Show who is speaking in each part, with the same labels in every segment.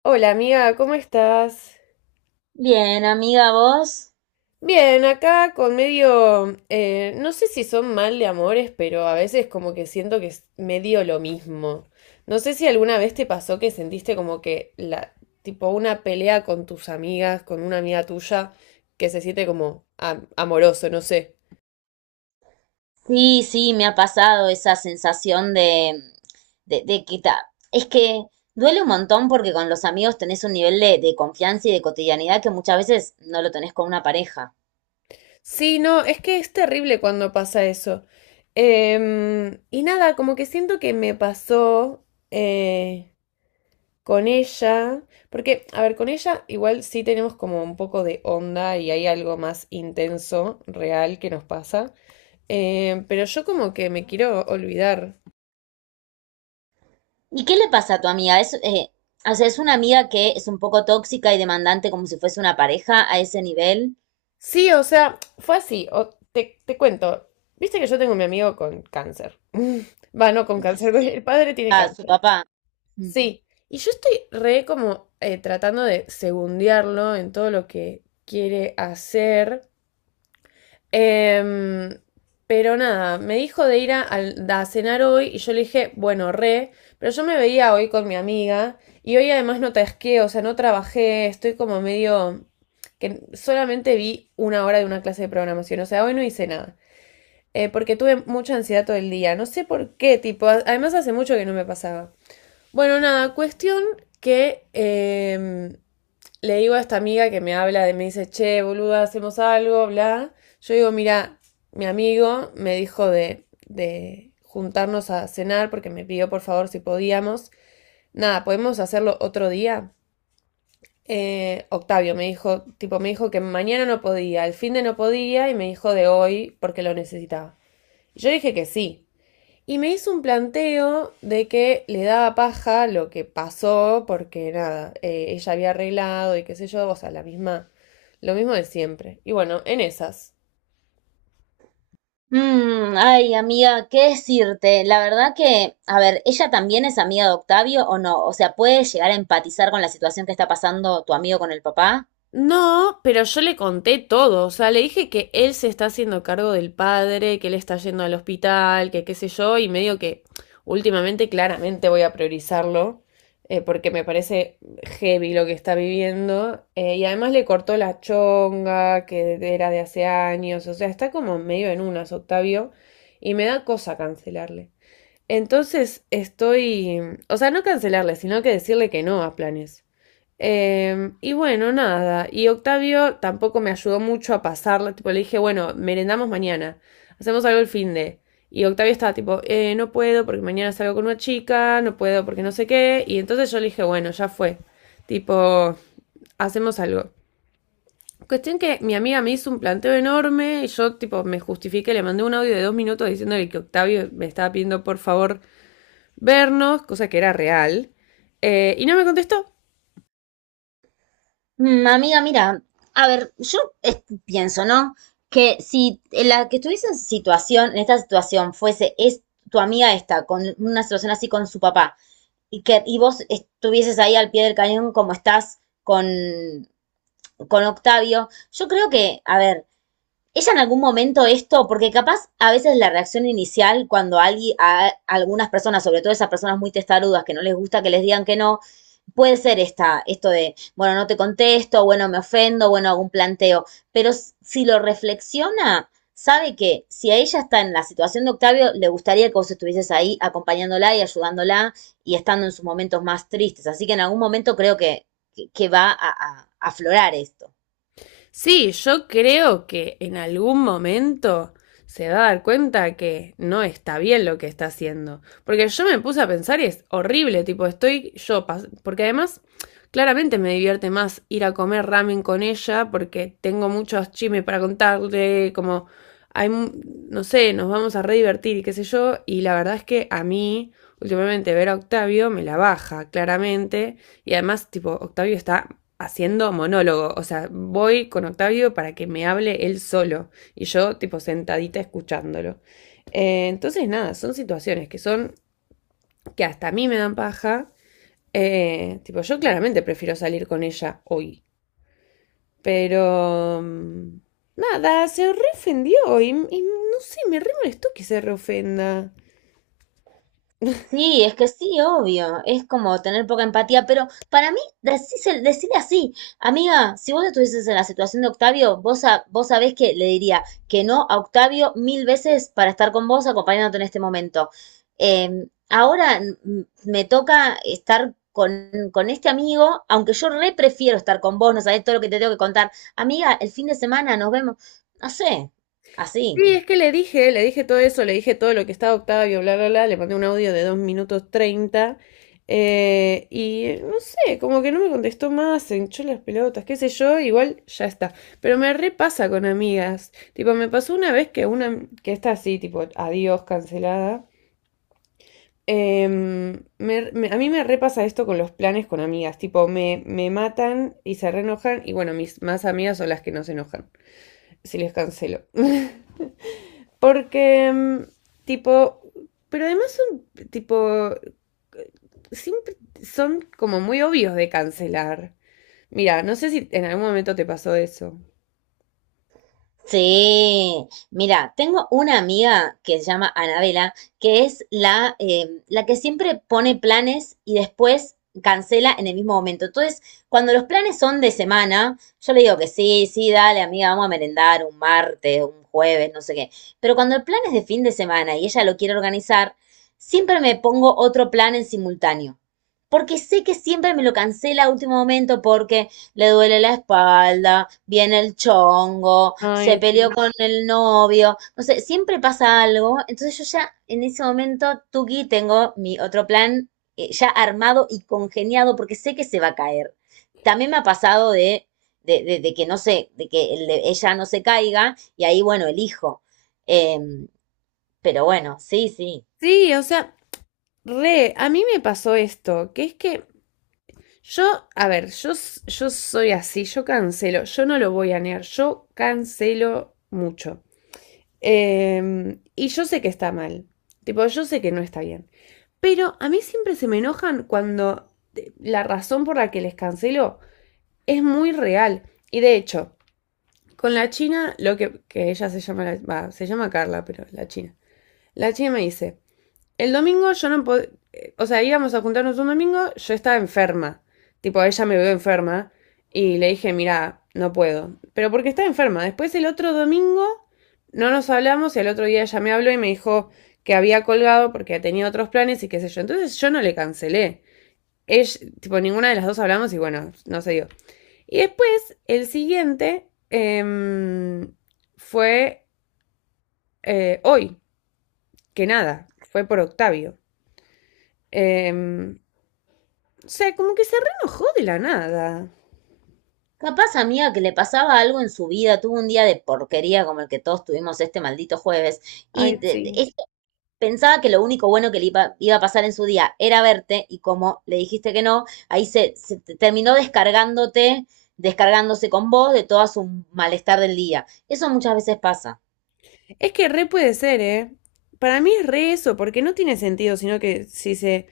Speaker 1: Hola amiga, ¿cómo estás?
Speaker 2: Bien, amiga, vos.
Speaker 1: Bien, acá con medio, no sé si son mal de amores, pero a veces como que siento que es medio lo mismo. No sé si alguna vez te pasó que sentiste como que tipo una pelea con tus amigas, con una amiga tuya, que se siente como amoroso, no sé.
Speaker 2: Sí, sí, me ha pasado esa sensación de que es que duele un montón porque con los amigos tenés un nivel de confianza y de cotidianidad que muchas veces no lo tenés con una pareja.
Speaker 1: Sí, no, es que es terrible cuando pasa eso. Y nada, como que siento que me pasó, eh, Con ella, porque, a ver, con ella igual sí tenemos como un poco de onda y hay algo más intenso, real que nos pasa, pero yo como que me quiero olvidar.
Speaker 2: ¿Y qué le pasa a tu amiga? O sea, es una amiga que es un poco tóxica y demandante como si fuese una pareja a ese nivel.
Speaker 1: Sí, o sea, fue así, te cuento, viste que yo tengo a mi amigo con cáncer. Va, no con cáncer, el padre tiene
Speaker 2: A su
Speaker 1: cáncer.
Speaker 2: papá. Mm.
Speaker 1: Sí, y yo estoy re como tratando de segundearlo en todo lo que quiere hacer. Em, pero nada, me dijo de ir a cenar hoy y yo le dije, bueno, re, pero yo me veía hoy con mi amiga y hoy además no tasqué, o sea, no trabajé, estoy como medio que solamente vi una hora de una clase de programación, o sea, hoy no hice nada, porque tuve mucha ansiedad todo el día, no sé por qué, tipo, además hace mucho que no me pasaba. Bueno, nada, cuestión que le digo a esta amiga que me habla, de, me dice, che, boluda, hacemos algo, bla. Yo digo, mira, mi amigo me dijo de juntarnos a cenar porque me pidió por favor si podíamos. Nada, ¿podemos hacerlo otro día? Octavio me dijo, tipo, me dijo que mañana no podía, el fin de no podía y me dijo de hoy porque lo necesitaba. Yo dije que sí, y me hizo un planteo de que le daba paja lo que pasó, porque nada, ella había arreglado y qué sé yo, o sea, la misma, lo mismo de siempre. Y bueno, en esas.
Speaker 2: Ay, amiga, ¿qué decirte? La verdad que, a ver, ¿ella también es amiga de Octavio o no? O sea, ¿puede llegar a empatizar con la situación que está pasando tu amigo con el papá?
Speaker 1: No, pero yo le conté todo, o sea, le dije que él se está haciendo cargo del padre, que él está yendo al hospital, que qué sé yo, y medio que últimamente claramente voy a priorizarlo, porque me parece heavy lo que está viviendo, y además le cortó la chonga, que era de hace años, o sea, está como medio en unas, Octavio, y me da cosa cancelarle. Entonces estoy, o sea, no cancelarle, sino que decirle que no a planes. Y bueno, nada. Y Octavio tampoco me ayudó mucho a pasarla. Tipo, le dije, bueno, merendamos mañana. Hacemos algo el fin de. Y Octavio estaba tipo, no puedo porque mañana salgo con una chica, no puedo porque no sé qué. Y entonces yo le dije, bueno, ya fue. Tipo, hacemos algo. Cuestión que mi amiga me hizo un planteo enorme y yo, tipo, me justifiqué, le mandé un audio de 2 minutos diciéndole que Octavio me estaba pidiendo por favor vernos, cosa que era real. Y no me contestó.
Speaker 2: Amiga, mira, a ver, yo pienso, ¿no? Que si la que estuviese en esta situación es tu amiga esta, con una situación así con su papá, y que, y vos estuvieses ahí al pie del cañón como estás con Octavio, yo creo que, a ver, ella en algún momento esto, porque capaz a veces la reacción inicial cuando alguien, a algunas personas, sobre todo esas personas muy testarudas que no les gusta que les digan que no, puede ser esta, esto de, bueno, no te contesto, bueno, me ofendo, bueno, hago un planteo, pero si lo reflexiona, sabe que si a ella está en la situación de Octavio, le gustaría que vos estuvieses ahí acompañándola y ayudándola y estando en sus momentos más tristes. Así que en algún momento creo que va a aflorar esto.
Speaker 1: Sí, yo creo que en algún momento se va a dar cuenta que no está bien lo que está haciendo. Porque yo me puse a pensar y es horrible, tipo, estoy yo, porque además claramente me divierte más ir a comer ramen con ella porque tengo muchos chismes para contarle, como hay, no sé, nos vamos a re divertir y qué sé yo, y la verdad es que a mí últimamente ver a Octavio me la baja, claramente, y además, tipo, Octavio está haciendo monólogo. O sea, voy con Octavio para que me hable él solo. Y yo, tipo, sentadita escuchándolo. Entonces, nada, son situaciones que son, que hasta a mí me dan paja. Tipo, yo claramente prefiero salir con ella hoy. Pero, nada, se reofendió y no sé, me re molestó que se reofenda.
Speaker 2: Sí, es que sí, obvio, es como tener poca empatía, pero para mí, decirle así, amiga, si vos estuvieses en la situación de Octavio, vos, sabés que le diría que no a Octavio mil veces para estar con vos acompañándote en este momento. Ahora me toca estar con este amigo, aunque yo re prefiero estar con vos, no sabés todo lo que te tengo que contar. Amiga, el fin de semana nos vemos, no sé, así.
Speaker 1: Sí, es que le dije todo eso, le dije todo lo que estaba Octavio, bla, bla, bla, le mandé un audio de 2:30 y no sé, como que no me contestó más, se hinchó las pelotas, qué sé yo, igual ya está. Pero me repasa con amigas, tipo, me pasó una vez que una, que está así, tipo, adiós, cancelada. Em, a mí me repasa esto con los planes con amigas, tipo, me matan y se reenojan y bueno, mis más amigas son las que no se enojan, si les cancelo. Porque, tipo, pero además son, tipo, siempre son como muy obvios de cancelar. Mira, no sé si en algún momento te pasó eso.
Speaker 2: Sí, mira, tengo una amiga que se llama Anabela, que es la, la que siempre pone planes y después cancela en el mismo momento. Entonces, cuando los planes son de semana, yo le digo que sí, sí, dale, amiga, vamos a merendar un martes, un jueves, no sé qué. Pero cuando el plan es de fin de semana y ella lo quiere organizar, siempre me pongo otro plan en simultáneo. Porque sé que siempre me lo cancela a último momento porque le duele la espalda, viene el chongo, se
Speaker 1: Ay,
Speaker 2: peleó
Speaker 1: sí.
Speaker 2: con el novio, no sé, siempre pasa algo. Entonces yo ya en ese momento, Tuki, tengo mi otro plan ya armado y congeniado porque sé que se va a caer. También me ha pasado de, de que no sé, de que el de ella no se caiga y ahí, bueno, elijo. Em, pero bueno, sí, sí.
Speaker 1: Sí, o sea, re, a mí me pasó esto, que es que yo, a ver, yo, yo soy así, yo cancelo, yo no lo voy a negar, yo cancelo mucho. Y yo sé que está mal, tipo, yo sé que no está bien. Pero a mí siempre se me enojan cuando la razón por la que les canceló es muy real. Y de hecho, con la China, lo que ella se llama, se llama Carla, pero la China. La China me dice, el domingo yo no podía. O sea, íbamos a juntarnos un domingo, yo estaba enferma. Tipo, ella me vio enferma. Y le dije, mira, no puedo. Pero porque estaba enferma. Después el otro domingo no nos hablamos y el otro día ella me habló y me dijo que había colgado porque tenía otros planes y qué sé yo. Entonces yo no le cancelé. Ella, tipo, ninguna de las dos hablamos y bueno, no se dio. Y después, el siguiente fue hoy, que nada, fue por Octavio. Em, O sea, como que se reenojó de la nada.
Speaker 2: Capaz, amiga, que le pasaba algo en su vida, tuvo un día de porquería como el que todos tuvimos este maldito jueves. Y
Speaker 1: Ay,
Speaker 2: de-
Speaker 1: sí.
Speaker 2: es Pensaba que lo único bueno que le iba a pasar en su día era verte y como le dijiste que no, ahí se terminó descargándote, descargándose con vos de todo su malestar del día. Eso muchas veces pasa.
Speaker 1: Es que re puede ser, ¿eh? Para mí es re eso, porque no tiene sentido, sino que si se…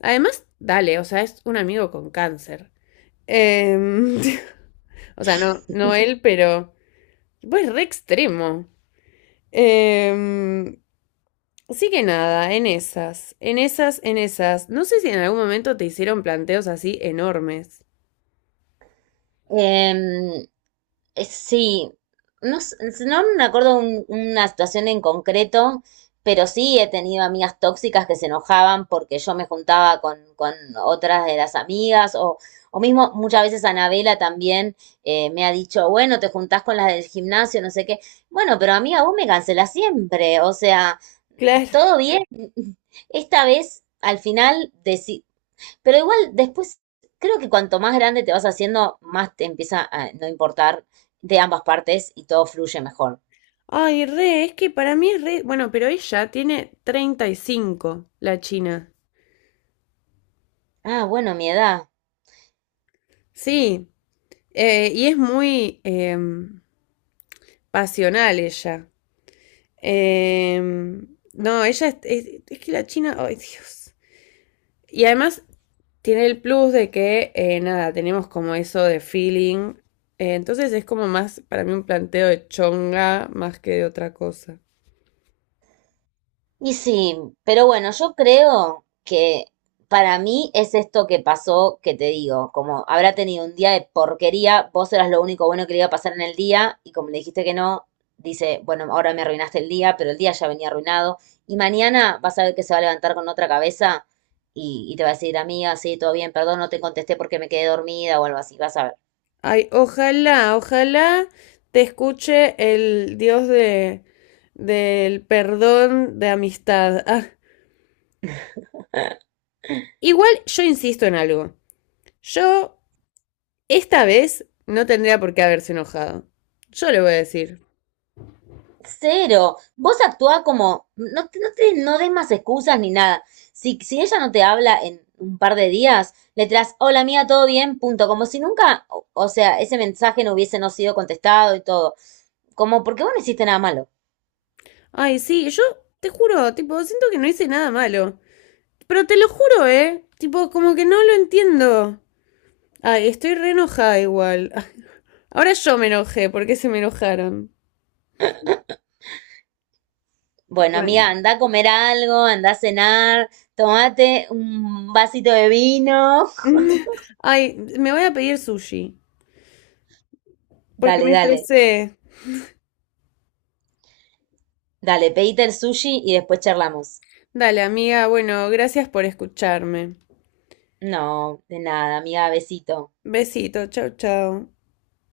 Speaker 1: Además, dale, o sea, es un amigo con cáncer. Em, O sea, no, no él, pero… Pues re extremo. Em, Así que nada, en esas, en esas, en esas. No sé si en algún momento te hicieron planteos así enormes.
Speaker 2: Em, Sí, no, no me acuerdo una situación en concreto, pero sí he tenido amigas tóxicas que se enojaban porque yo me juntaba con otras de las amigas, o, mismo muchas veces Anabela también me ha dicho, bueno, te juntás con las del gimnasio, no sé qué. Bueno, pero amiga, vos me cancelás siempre, o sea,
Speaker 1: Claro.
Speaker 2: todo bien. Esta vez, al final, pero igual después, creo que cuanto más grande te vas haciendo, más te empieza a no importar de ambas partes y todo fluye mejor.
Speaker 1: Ay, re, es que para mí es re. Bueno, pero ella tiene 35, la China.
Speaker 2: Ah, bueno, mi edad.
Speaker 1: Sí, y es muy pasional ella. No, ella es, es que la China. Ay, Dios. Y además tiene el plus de que, nada, tenemos como eso de feeling. Entonces es como más, para mí, un planteo de chonga más que de otra cosa.
Speaker 2: Y sí, pero bueno, yo creo que para mí es esto que pasó, que te digo, como habrá tenido un día de porquería, vos eras lo único bueno que le iba a pasar en el día y como le dijiste que no, dice, bueno, ahora me arruinaste el día, pero el día ya venía arruinado y mañana vas a ver que se va a levantar con otra cabeza y te va a decir, amiga, sí, todo bien, perdón, no te contesté porque me quedé dormida o algo así, vas a ver.
Speaker 1: Ay, ojalá, ojalá te escuche el Dios de del perdón de amistad. Ah, igual yo insisto en algo. Yo esta vez no tendría por qué haberse enojado. Yo le voy a decir.
Speaker 2: Cero. Vos actúa como. No, no des más excusas ni nada. Si ella no te habla en un par de días, le traes hola mía, todo bien, punto. Como si nunca. O sea, ese mensaje no hubiese no sido contestado y todo. Como, ¿porque vos no hiciste nada malo?
Speaker 1: Ay, sí, yo te juro, tipo, siento que no hice nada malo. Pero te lo juro, ¿eh? Tipo, como que no lo entiendo. Ay, estoy re enojada igual. Ah, ahora yo me enojé porque se me enojaron.
Speaker 2: Bueno,
Speaker 1: Bueno,
Speaker 2: amiga, anda a comer algo, anda a cenar, tomate un vasito de vino.
Speaker 1: mm, ay, me voy a pedir sushi, porque
Speaker 2: Dale,
Speaker 1: me
Speaker 2: dale.
Speaker 1: estresé.
Speaker 2: Dale, pedite el sushi y después charlamos.
Speaker 1: Dale, amiga, bueno, gracias por escucharme.
Speaker 2: No, de nada, amiga, besito.
Speaker 1: Besito, chau, chau.